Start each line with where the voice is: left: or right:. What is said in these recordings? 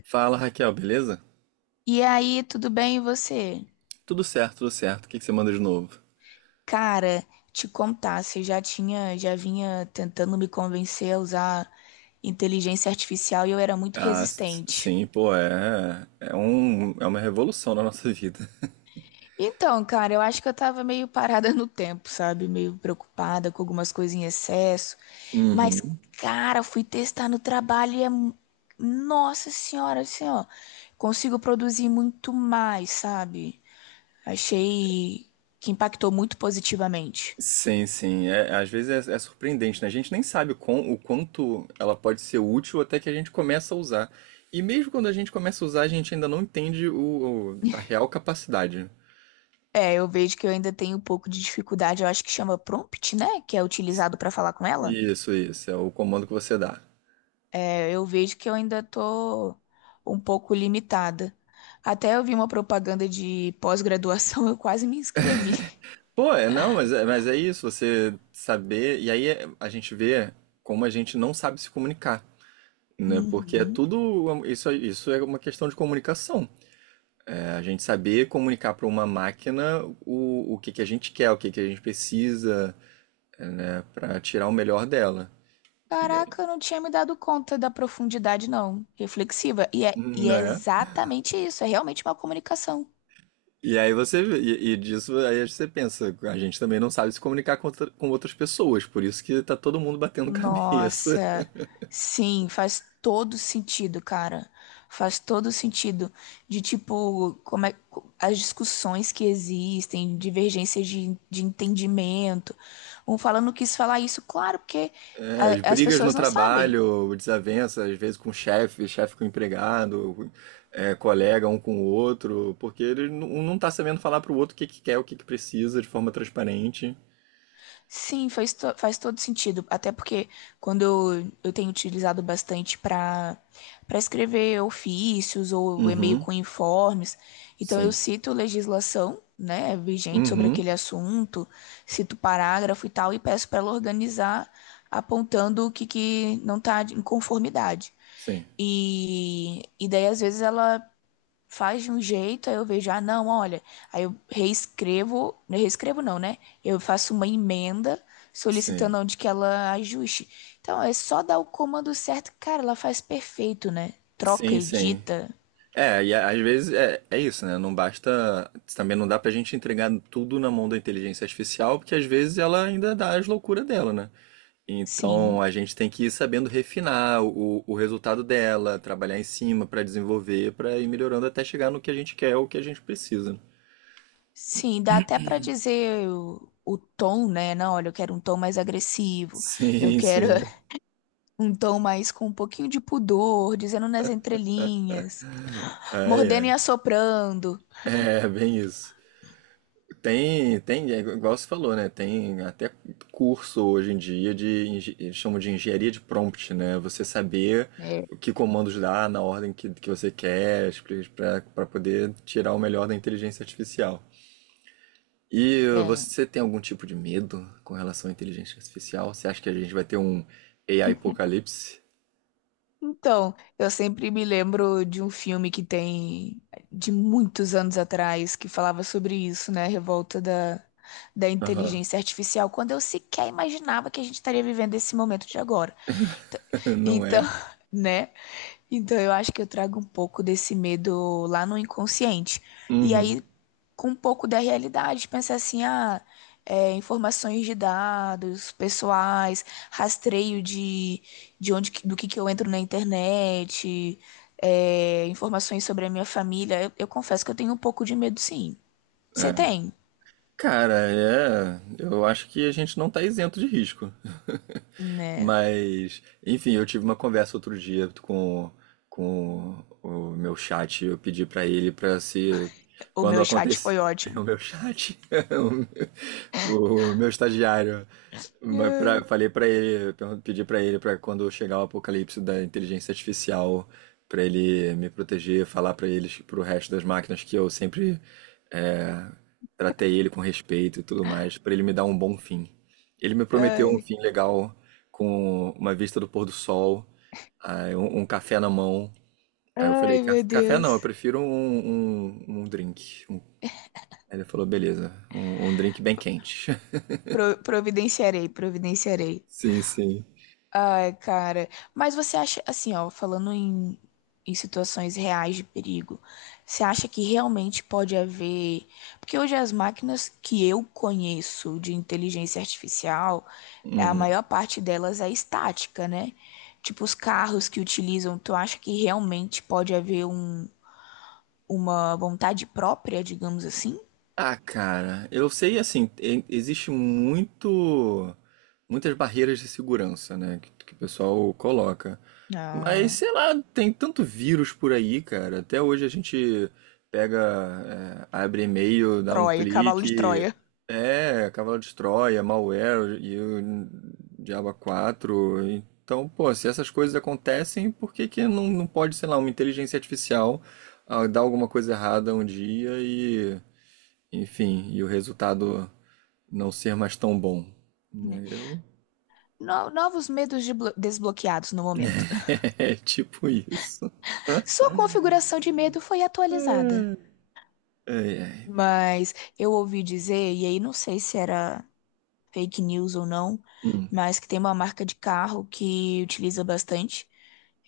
right: Fala, Raquel, beleza?
left: E aí, tudo bem e você?
right: Tudo certo, tudo certo. O que você manda de novo?
left: Cara, te contar, você já tinha, já vinha tentando me convencer a usar inteligência artificial e eu era muito resistente.
right: Sim, pô, é uma revolução na nossa vida.
left: Então, cara, eu acho que eu tava meio parada no tempo, sabe? Meio preocupada com algumas coisas em excesso. Mas,
right: Uhum.
left: cara, fui testar no trabalho Nossa senhora, assim, ó. Consigo produzir muito mais, sabe? Achei que impactou muito positivamente.
right: Sim, sim. É, às vezes é surpreendente, né? A gente nem sabe o quanto ela pode ser útil até que a gente começa a usar. E mesmo quando a gente começa a usar, a gente ainda não entende a real capacidade.
left: É, eu vejo que eu ainda tenho um pouco de dificuldade, eu acho que chama prompt, né? Que é utilizado para falar com ela.
right: Isso, isso. É o comando que você dá.
left: É, eu vejo que eu ainda tô um pouco limitada. Até eu vi uma propaganda de pós-graduação, eu quase me inscrevi.
right: Pô, é, não, mas é isso, você saber. A gente vê como a gente não sabe se comunicar, né? Porque é
left: Uhum.
right: tudo. Isso é uma questão de comunicação. É a gente saber comunicar para uma máquina o que a gente quer, o que que a gente precisa, né, para tirar o melhor dela. E,
left: Caraca, eu não tinha me dado conta da profundidade, não. Reflexiva. E é
right: né?
left: exatamente isso, é realmente uma comunicação.
right: E aí e disso aí você pensa, a gente também não sabe se comunicar com outras pessoas, por isso que tá todo mundo batendo cabeça.
left: Nossa, sim, faz todo sentido, cara. Faz todo sentido de tipo, como é as discussões que existem, divergências de entendimento. Um falando quis falar isso, claro, porque
right: É, as
left: as
right: brigas
left: pessoas
right: no
left: não sabem.
right: trabalho, desavença, às vezes com o chefe, chefe com o empregado, é, colega um com o outro, porque um não tá sabendo falar pro outro o que quer, o que precisa de forma transparente.
left: Sim, faz todo sentido. Até porque quando eu tenho utilizado bastante para escrever ofícios ou e-mail
right: Uhum,
left: com informes, então eu
right: sim.
left: cito legislação, né, vigente sobre
right: Uhum,
left: aquele assunto, cito parágrafo e tal, e peço para ela organizar apontando o que, que não está em conformidade.
right: sim.
left: E daí, às vezes, ela faz de um jeito, aí eu vejo, ah, não, olha, aí eu reescrevo, não é reescrevo não, né? Eu faço uma emenda
right: Sim.
left: solicitando onde que ela ajuste. Então, é só dar o comando certo, cara, ela faz perfeito, né? Troca,
right: Sim, sim.
left: edita,
right: É, às vezes é isso, né? Não basta. Também não dá pra gente entregar tudo na mão da inteligência artificial, porque às vezes ela ainda dá as loucuras dela, né? Então
left: sim.
right: a gente tem que ir sabendo refinar o resultado dela, trabalhar em cima para desenvolver, para ir melhorando até chegar no que a gente quer, o que a gente precisa.
left: Sim, dá até pra dizer o tom, né? Não, olha, eu quero um tom mais agressivo, eu
right: Sim,
left: quero
right: sim.
left: um tom mais com um pouquinho de pudor, dizendo nas entrelinhas,
right: Ai,
left: mordendo e
right: ai.
left: assoprando.
right: É, bem isso. É igual você falou, né? Tem até curso hoje em dia eles chamam de engenharia de prompt, né? Você saber
left: É,
right: o que comandos dar na ordem que você quer, para poder tirar o melhor da inteligência artificial. E
left: é.
right: você tem algum tipo de medo com relação à inteligência artificial? Você acha que a gente vai ter um AI apocalipse?
left: Então, eu sempre me lembro de um filme que tem de muitos anos atrás que falava sobre isso, né? A Revolta da
right: Aham.
left: inteligência artificial, quando eu sequer imaginava que a gente estaria vivendo esse momento de agora. Então,
right: Não
left: então,
right: é?
left: né? Então eu acho que eu trago um pouco desse medo lá no inconsciente. E
right: Uhum.
left: aí, com um pouco da realidade, pensar assim, ah, é, informações de dados pessoais, rastreio de onde, do que eu entro na internet, é, informações sobre a minha família. Eu confesso que eu tenho um pouco de medo, sim. Você
right: É.
left: tem,
right: Cara, é. Eu acho que a gente não tá isento de risco.
left: né?
right: Mas, enfim, eu tive uma conversa outro dia com o meu chat. Eu pedi pra ele pra se.
left: O
right: Quando
left: meu chat foi
right: acontecer.
left: ótimo.
right: O meu chat. O meu estagiário.
left: Ai,
right: Falei pra ele. Pedi pra ele pra quando chegar o apocalipse da inteligência artificial. Pra ele me proteger, falar pra eles, pro resto das máquinas que eu sempre, é, tratei ele com respeito e tudo mais, pra ele me dar um bom fim. Ele me prometeu um
left: ai,
right: fim legal, com uma vista do pôr do sol, aí um café na mão. Aí eu falei,
left: ai, meu
right: Café não, eu
left: Deus.
right: prefiro um drink. Aí ele falou, beleza, um drink bem quente.
left: Providenciarei, providenciarei.
right: Sim, sim.
left: Ai, cara. Mas você acha, assim, ó, falando em situações reais de perigo, você acha que realmente pode haver. Porque hoje as máquinas que eu conheço de inteligência artificial, a
right: Uhum.
left: maior parte delas é estática, né? Tipo, os carros que utilizam, tu acha que realmente pode haver um, uma vontade própria, digamos assim?
right: Ah, cara, eu sei assim, existe muito muitas barreiras de segurança, né, que o pessoal coloca. Mas
left: Ah,
right: sei lá, tem tanto vírus por aí, cara. Até hoje a gente pega, é, abre e-mail, dá um
left: Troia, cavalo de
right: clique,
left: Troia.
right: é, cavalo de Troia, malware e o Diabo quatro. Então, pô, se essas coisas acontecem, por que que não pode, sei lá, uma inteligência artificial, ah, dar alguma coisa errada um dia, enfim, e o resultado não ser mais tão bom,
left: Né?
right: né? Eu...
left: Novos medos de desbloqueados no momento.
right: É tipo isso.
left: Sua configuração de medo foi atualizada.
right: Ai, ai.
left: Mas eu ouvi dizer, e aí não sei se era fake news ou não,
right: Hum,
left: mas que tem uma marca de carro que utiliza bastante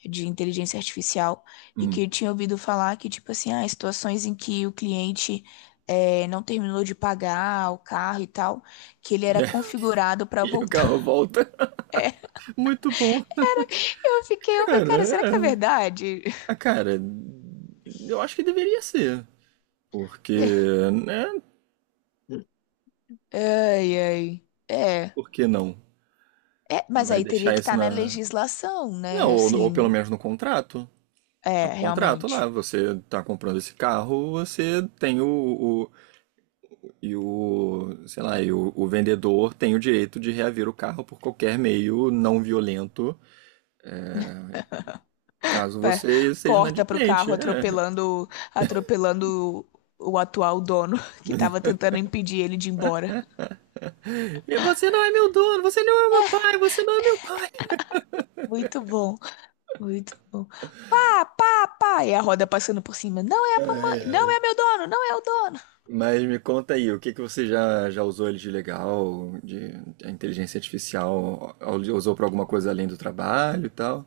left: de inteligência artificial e
right: hum.
left: que eu tinha ouvido falar que, tipo assim, ah, situações em que o cliente eh, não terminou de pagar o carro e tal, que ele
right: E,
left: era
right: aí,
left: configurado para
right: e o carro
left: voltar.
right: volta. Muito bom.
left: Eu fiquei, eu falei,
right: Cara,
left: cara, será que é
right: é...
left: verdade?
right: ah, cara, eu acho que deveria ser. Porque, né?
left: Ai, ai. É,
right: Por que não?
left: é, mas
right: Vai
left: aí teria
right: deixar
left: que
right: isso
left: estar na
right: na.
left: legislação,
right: Não,
left: né?
right: ou pelo
left: Assim,
right: menos no contrato. Tá
left: é,
right: no contrato lá,
left: realmente.
right: você tá comprando esse carro, você tem e o, sei lá, o vendedor tem o direito de reaver o carro por qualquer meio não violento, caso
left: Pé,
right: você seja
left: corta pro
right: inadimplente.
left: carro
right: É.
left: atropelando, atropelando o atual dono que tava tentando impedir ele de ir embora.
right: E você não é meu dono, você não é meu pai, você não é meu pai.
left: Muito bom, muito bom. Pá, pá, pá, e a roda passando por cima. Não é a mamãe,
right: Ai,
left: não
right: ai.
left: é meu dono, não é o dono.
right: Mas me conta aí, o que que você já usou ele de legal, de a inteligência artificial, usou para alguma coisa além do trabalho e tal?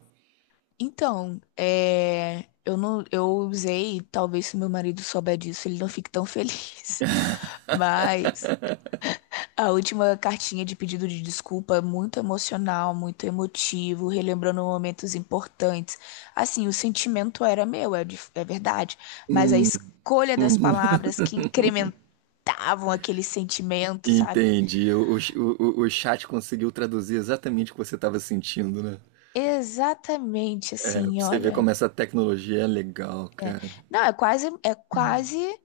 left: Então, é, eu não, eu usei, talvez se meu marido souber disso, ele não fique tão feliz. Mas a última cartinha de pedido de desculpa, é muito emocional, muito emotivo, relembrando momentos importantes. Assim, o sentimento era meu, é, é verdade, mas a
right: Hum,
left: escolha das
right: hum.
left: palavras que incrementavam aquele sentimento, sabe?
right: Entendi. O chat conseguiu traduzir exatamente o que você estava sentindo, né?
left: Exatamente,
right: Pra
left: assim,
right: você ver
left: olha,
right: como essa tecnologia é legal,
left: é,
right: cara.
left: não, é quase,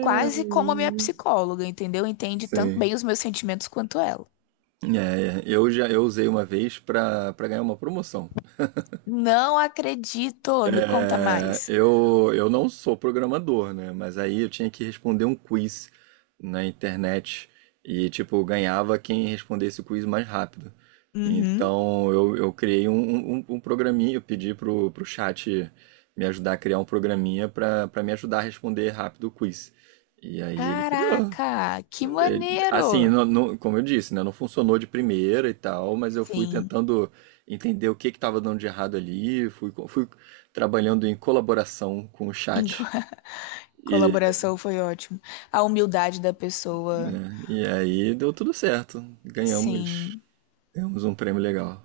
left: quase como a minha psicóloga, entendeu? Entende tanto
right: Sim.
left: bem os meus sentimentos quanto ela.
right: É, é, eu usei uma vez pra para ganhar uma promoção.
left: Não acredito, me conta
right: É,
left: mais.
right: eu não sou programador, né? Mas aí eu tinha que responder um quiz na internet e, tipo, ganhava quem respondesse o quiz mais rápido.
left: Uhum.
right: Então eu criei um um programinha, eu pedi pro chat me ajudar a criar um programinha pra para me ajudar a responder rápido o quiz. E aí ele criou.
left: Caraca, que
right: É, assim,
left: maneiro!
right: como eu disse, né, não funcionou de primeira e tal, mas eu fui
left: Sim,
right: tentando entender o que que estava dando de errado ali, fui trabalhando em colaboração com o
left: em co-
right: chat e,
left: colaboração foi ótimo. A humildade da pessoa,
right: e aí deu tudo certo. Ganhamos,
left: sim.
right: ganhamos um prêmio legal.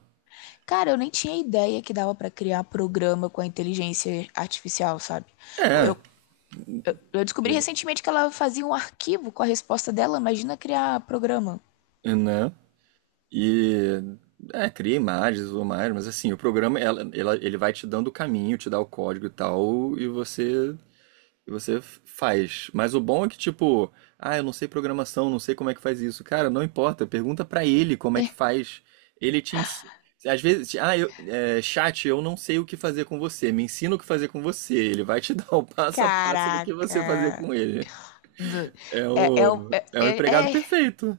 left: Cara, eu nem tinha ideia que dava pra criar programa com a inteligência artificial, sabe?
right: É,
left: Eu, eu descobri recentemente que ela fazia um arquivo com a resposta dela. Imagina criar programa.
right: né? E é, cria imagens e tudo mais, mas assim, o programa ele vai te dando o caminho, te dá o código e tal, e você faz. Mas o bom é que, tipo, ah, eu não sei programação, não sei como é que faz isso. Cara, não importa, pergunta pra ele como é que faz. Ele te ensina. Às vezes, ah, eu, é, chat, eu não sei o que fazer com você. Me ensina o que fazer com você. Ele vai te dar o passo a passo do que você fazer
left: Caraca.
right: com ele.
left: Do-
right: É
left: É, é,
right: o,
left: o- é,
right: é o empregado
left: é, é
right: perfeito.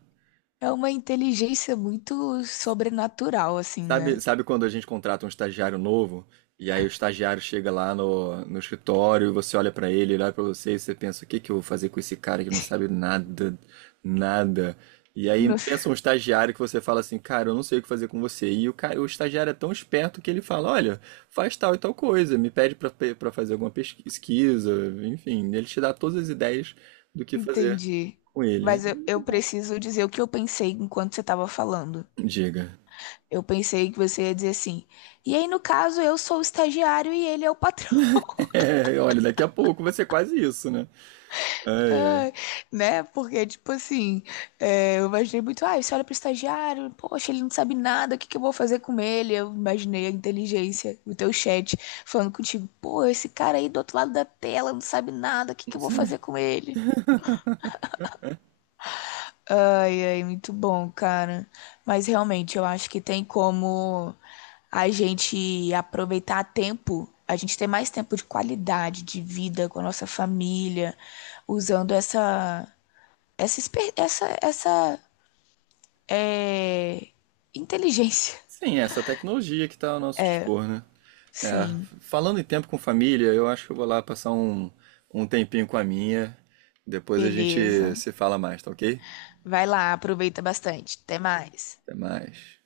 left: é uma inteligência muito sobrenatural, assim, né?
right: Sabe, sabe quando a gente contrata um estagiário novo e aí o estagiário chega lá no escritório e você olha pra ele, ele olha pra você e você pensa, o que que eu vou fazer com esse cara que não sabe nada, nada. E aí pensa um estagiário que você fala assim, cara, eu não sei o que fazer com você. E o cara, o estagiário é tão esperto que ele fala, olha, faz tal e tal coisa, me pede pra para fazer alguma pesquisa, enfim, ele te dá todas as ideias do que fazer
left: Entendi.
right: com ele.
left: Mas eu preciso dizer o que eu pensei enquanto você estava falando.
right: Diga.
left: Eu pensei que você ia dizer assim. E aí, no caso, eu sou o estagiário e ele é o patrão.
right: Olha, daqui a pouco vai ser quase isso, né? Ai, ai.
left: Ai, né? Porque, tipo assim, é, eu imaginei muito, ah, você olha pro estagiário, poxa, ele não sabe nada, o que que eu vou fazer com ele? Eu imaginei a inteligência, o teu chat falando contigo, pô, esse cara aí do outro lado da tela não sabe nada, o que que
right: Não
left: eu vou
right: sabe?
left: fazer com ele? Ai, ai, muito bom, cara. Mas realmente, eu acho que tem como a gente aproveitar tempo, a gente ter mais tempo de qualidade de vida com a nossa família, usando essa é, inteligência.
right: Sim, é essa tecnologia que está ao nosso dispor, né? É,
left: Sim,
right: falando em tempo com família, eu acho que eu vou lá passar um tempinho com a minha. Depois a gente
left: beleza.
right: se fala mais, tá ok?
left: Vai lá, aproveita bastante. Até mais.
right: Até mais.